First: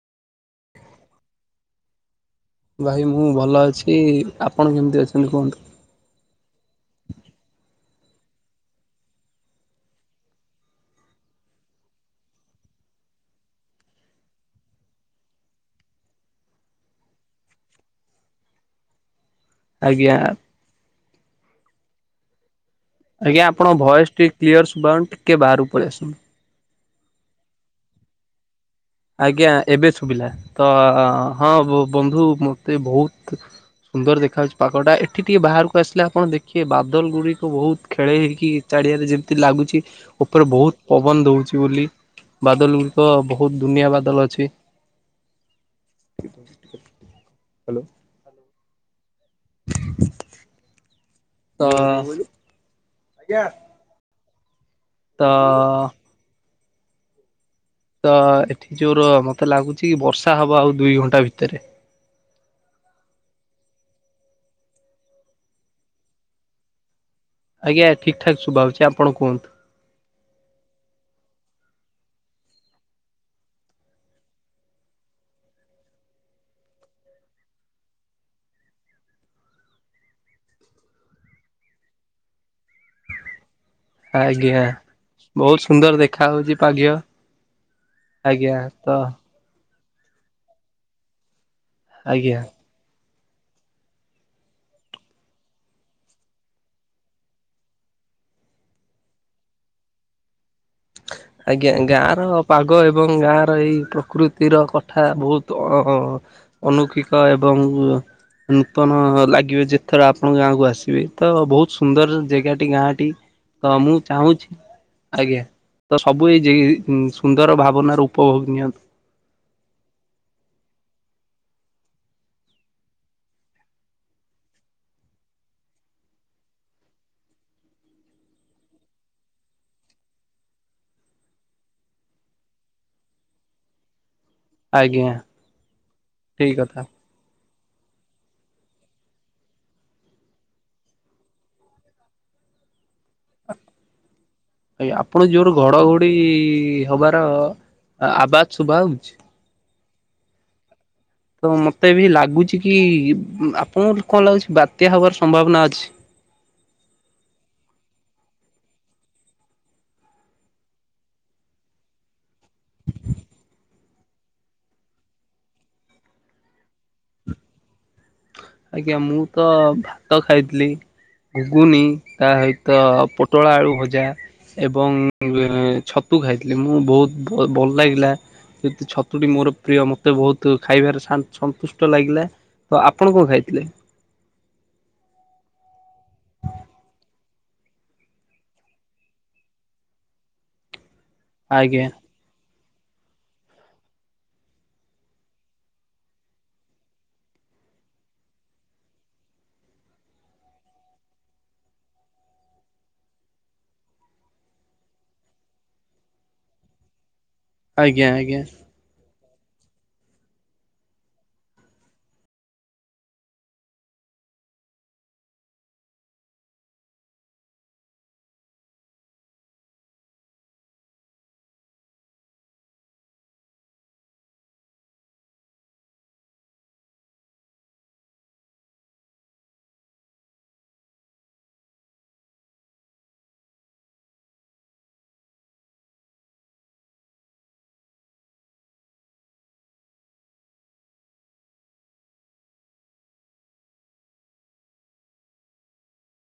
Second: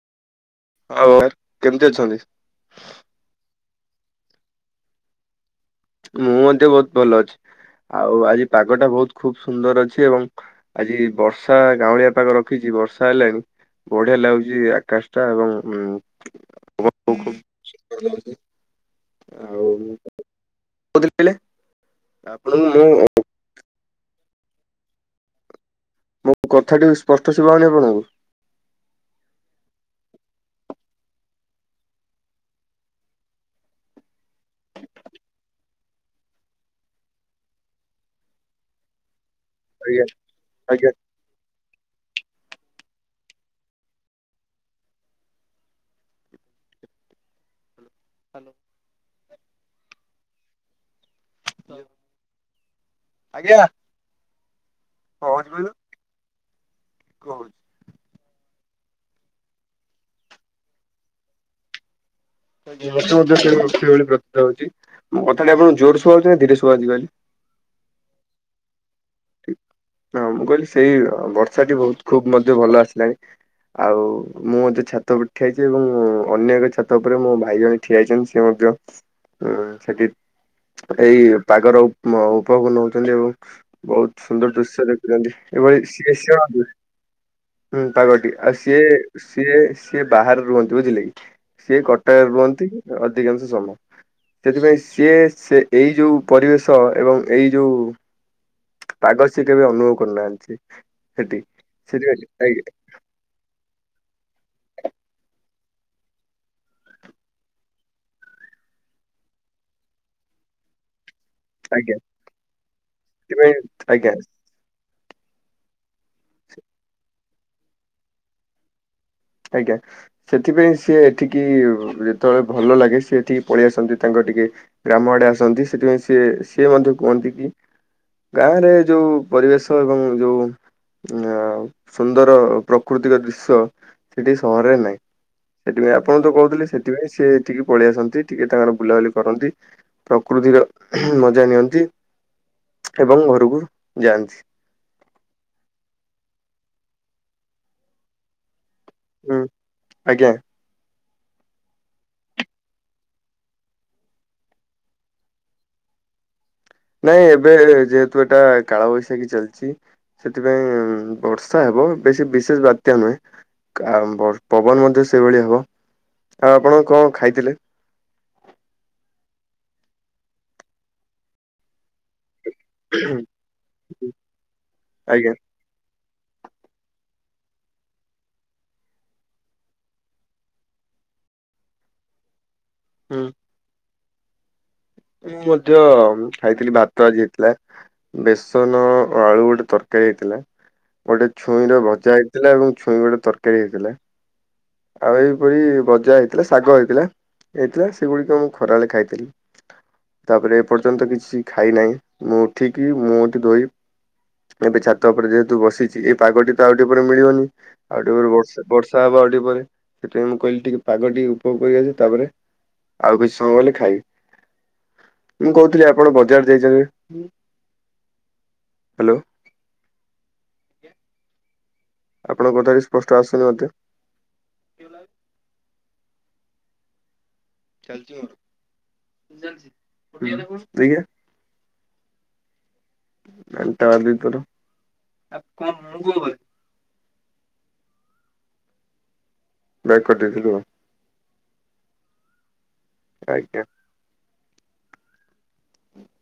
ହଉ କେମତି ଅଛନ୍ତି? ଭାଇ ମୁଁ ଭଲ ଅଛି ଆପଣ କେମିତି ଅଛନ୍ତି କୁହନ୍ତୁ? ମୁଁ ମଧ୍ୟ ବହୁତ ଭଲ ଅଛି ଆଉ ଆଜି ପାଗଟା ବହୁତ ଖୁବ ସୁନ୍ଦର ଅଛି ଏବଂ ଆଜି ବର୍ଷା ଗାଉଁଳିଆ ପାଖ ରଖିଛି ବର୍ଷା ହେଲାଣି। ବଢ଼ିଆ ଲାଗୁଚି ଆକାଶଟା ଏବଂ [unintelligible] ଆଜ୍ଞା ଆଉ କହୁ ଆପଣଙ୍କୁ ମୁ ଆଜ୍ଞା ଆପଣ ଭଏସ୍ ଟିକେ କ୍ଲିୟର ଶୁଭିଯାଉନି ଟିକେ ବାହାରାରୁ ପଳେଇ ଆସନ୍ତୁ। ମଁ କଥାଟି ସ୍ପଷ୍ଟ ସୁବାଯାଉନି ଆପଣଙ୍କୁ? ଆଜ୍ଞା ଏବେ ଶୁଭିଲା ତ ହଁ ବନ୍ଧୁ ମତେ ବହୁତ୍ ସୁନ୍ଦର ଦେଖାହେଉଛି ପାଗଟା ଏଠି ଟିକିେ ବାହାରକୁ ଆସିଲେ ଆପଣ ଦେଖିବେ ବାଦଲ ଗୁଡ଼ିକ ବହୁତ ଖେଳ ହେଇକି ଚାରିଆରେ ଯେମିତି ଲାଗୁଚି ଚି ଆଜ୍ଞା ଉପରେ ବହୁତ୍ ଆଜ୍ଞା। ପବନ ଦଉଚି ବୋଲି ବାଦଲ ଗୁଡ଼ିକ ବହୁତ ଦୁନିଆ ବାଦଲ ଅଛି। [inaudible] ହାଲୋ। [inaudible] [inaudible] ତ ଆଜ୍ଞା‌। ତ [unintelligible] ତ ଏଠି ଯୋଉର ମତେ ଲାଗୁଚ ବର୍ଷା ହବ ଆଉ ଦୁଇ ଘଣ୍ଟା ଭିତରେ। ପ୍ର ହଉଚି ମୋ କଥାଟା ଆପଣଙ୍କୁ ଜୋର ଶୁଣାଯାଉଚିନା ଧୀରେ ଶୁଣିଯାଉଚୀ କଇଲେ? ଆଜ୍ଞା ଠିକ୍ ଠାକ୍ ଶୁବାଯାଉଚି ଆପଣ କୁହନ୍ତୁ। ହଁ ମୁଁ କହିଲି ସେଇ ବର୍ଷାଟି ବହୁତ୍ ଖୁବ ମଧ୍ୟ ଭଲ ଆସିଲାଣି। ଆଉ ମୁଁ ମଧ୍ୟୋ ଛାତ ଉପରେ ଠିଆ ହେଇଚି ଏବଂ ଅନ୍ୟ ଏକ ଛାତ ଉପରେ ମୋ ଭାଇ ଜଣେ ଠିଆ ହେଇଚନ୍ତି ସେମଧ୍ୟ ସେଟି ଏଇ ପାଗର ଉପ ଉପଭୋଗ ନେଉଛନ୍ତି ଏବଂ ବହୁତ୍ ସୁନ୍ଦର ଆଜ୍ଞା ଦୃଶ୍ୟ ଦେଖୁଛନ୍ତି ବହୁତ ଏଭଳି ସୁନ୍ଦର ଦେଖା ହଉଛି ସିଏସିିନ୍ତି ପାଗ୍ୟ ହୁଁ ପାଗଟି ଆଜ୍ଞା ଆଉ ସିଏ ତ ସିଏ ସିଏ ବାହାରେ ରୁହନ୍ତି ବୁଝିଲେକି ସିଏ କଟକରେ ଆଜ୍ଞା। ରୁହନ୍ତି ଅଧିକାଂଶ ସମୟ। ସେଥିପାଇଁ ସିଏ ସେ ଏଇ ଯେଉଁ ପରିବେଶ ଏବଂ ଏଇ ଯେଉଁ ପାଗ ସେକେବେ ଅନୁଭବ କରୁନାହାନ୍ତି‌। ଆଜ୍ଞା ଗାଁର ପାଗ ଏ ଏବଂ ଗାଁର ଏଇ ପ୍ରକୃତିର କଥା ବହୁତ୍ ଅ ଅ ଅନୌକିକ ଏବଂ ନୂତନ ଲାଗିବେ ଯେଥର ଆପଣଙ୍କ ଗାଁକୁ ଆସିବେ। ତ ବହୁତ୍ ଆଜ୍ଞା ସୁନ୍ଦର ଜାଗାଟି ଗାଁଟି ସେଥିପାଇଁ ତମୁଁ ଆଜ୍ଞା ଚାହୁଁଛି ଆଜ୍ଞା। ତ ସବୁ ଏ ଜେ ସୁନ୍ଦର ଭାବନାର ଉପଭୋଗ ନିଅନ୍ତୁ। ଆଜ୍ଞା। ସେଥିପାଇଁ ସିଏ ଏଠିକି ଯେତେବେଳେ ଭଲ ଲାଗେ ସିଏ ଏଠିକି ପଳେଇ ଆସନ୍ତି ତାଙ୍କର ଟିକେ ଗ୍ରାମ ଆଡ଼େ ଆସନ୍ତି ସେଥିପାଇଁ ସିଏ ସିଏ ମଧ୍ୟ କୁହନ୍ତିକି ଗାଁରେ ଯୋଉ ପରିବେଶ ଏବଂ ଯୋଉ ଆ ସୁନ୍ଦର ପ୍ରାକୃତିକ ଦୃଶ୍ୟ ସେଠି ସହରରେ ନାହିଁ ଆଜ୍ଞା ସେଥିପାଇଁ ଆପଣତ ଠିକ କହୁଥିଲେ କଥା। ସେଥିପାଇଁ ସିଏ ଏଠିକି ପଳିଇଆସନ୍ତି ଟିକେ ତାଙ୍କର ବୁଲାବୁଲି କରନ୍ତି ପ୍ରକୃତିର ମଜା ନିଅନ୍ତି ଏବଂ ଘରକୁ ଯାଆନ୍ତି। ଆଜ୍ଞା ଆପଣ ଯୋରେ ଘଡ଼ଘଡ଼ି ହବାର ଆବାଜ ଶୁଭା ହଉଚି? ହୁଁ ଆଜ୍ଞା। ତ ମତେବି ଲାଗୁଚିକି ଆପଣଙ୍କୁ କଣ ଲାଗୁଚି ବାତ୍ୟା ହବାର ସମ୍ଭାବନା ଅଛି। ନାଇଁ ଏବେ ଯେହେତୁ ଏଟା କାଳବୈଶାଖୀ ଚାଲିଛି। ସେଥିପାଇଁ ବର୍ଷା ହେବ ବେଶୀ ବିଶେଷ ବାତ୍ୟା ନୁହେଁ। ତ ଆ ବ ପବନ ମଧ୍ୟ ସେଇଭଳି ହବ ତ ଆପଣ କଣ ଖାଇଥିଲେ? ଆଜ୍ଞା ମୁଁ ତ ଭାତ ଖାଇଥିଲି ଘୁଗୁନି ତା ହ ତ ପୋଟଳ ଆଳୁ ଭଜା ଏବଂ ଆଜ୍ଞା ଛତ ତୁ ଖାଇଥିଲି ମୁଁ ବହୁତ ଭ ଭଲ ଲାଗିଥିଲା। ଛତୁଟି ମୋର ପ୍ରିୟ ମୋତେ ବହୁତ ଖାଇବାରେ ସା ସନ୍ତୁଷ୍ଟ ଲାଗିଲା। ତ ଆପଣ ହୁଁ କଣ ଖାଇଥିଲେ। ମୁଁ ମଧ୍ୟ ଖାଇଥିଲି ଭାତ ଆଜି ହେଇଥିଲା। ବେସନ, ଆଳୁ, ଗୋଟେ ତରକାରୀ ହେଇଥିଲା। ଗୋଟେ ଛୁଇଁ ର ଆଜ୍ଞା ଭଜା ହେଇଥିଲା ଏବଂ ଛୁଇଁ ଗୋଟେ ତରକାରୀ ହେଇଥିଲା। ଆଉ ଏପରି ଭଜା ହେଇଥିଲା ଶାଗ ହେଇଥିଲା ହେଇଥିଲା ସେଗୁଡିକ ମୁଁ ଖରାବେଳେ ଖାଇଥିଲି। ତାପରେ ଏପର୍ଯ୍ୟନ୍ତ କିଛି ଖାଇନାହିଁ ମୁଁ ଉଠିକି ମୁଁ ଏଠି ଧୋଇ ଏବେ ଛାତ ଉପରେ ଯେହେତୁ ବସିଛି ଏଇ ପାଗଟି ତ ଆଉ ଟିକେ ପରେ ମିଳିବନି। ଆଜ୍ଞା ଆଉ ଟିକ ଆଜ୍ଞା। ବର୍ଷା ବର୍ଷା ହବ ଆଉ ଟି ପରେ ସେଥିପାଇଁ ମୁଁ କହିଲି ଟିକେ ପାଗ ଟିକେ ଉପଭୋଗ କରିବା ଯେ ତାପରେ। ଆଉ କିଛି ସମୟ ଗଲେ ଖାଇବି। ମୁଁ କହୁଥିଲି ଆପଣ ବଜାର ଯାଇଛନ୍ତି। ହାଲୋ। ଆପଣଙ୍କ କଥାଟି ସ୍ପଷ୍ଟ ଆସୁନି ମତେ? ଚାଛି ମଠା [unintelligible] ତାଭିତରୁ ଆପଣ କଣ କହିବେ। ବ୍ୟାକ୍ କରିଦେବି ରୁହ। ଆଜ୍ଞା। ହୁଁ।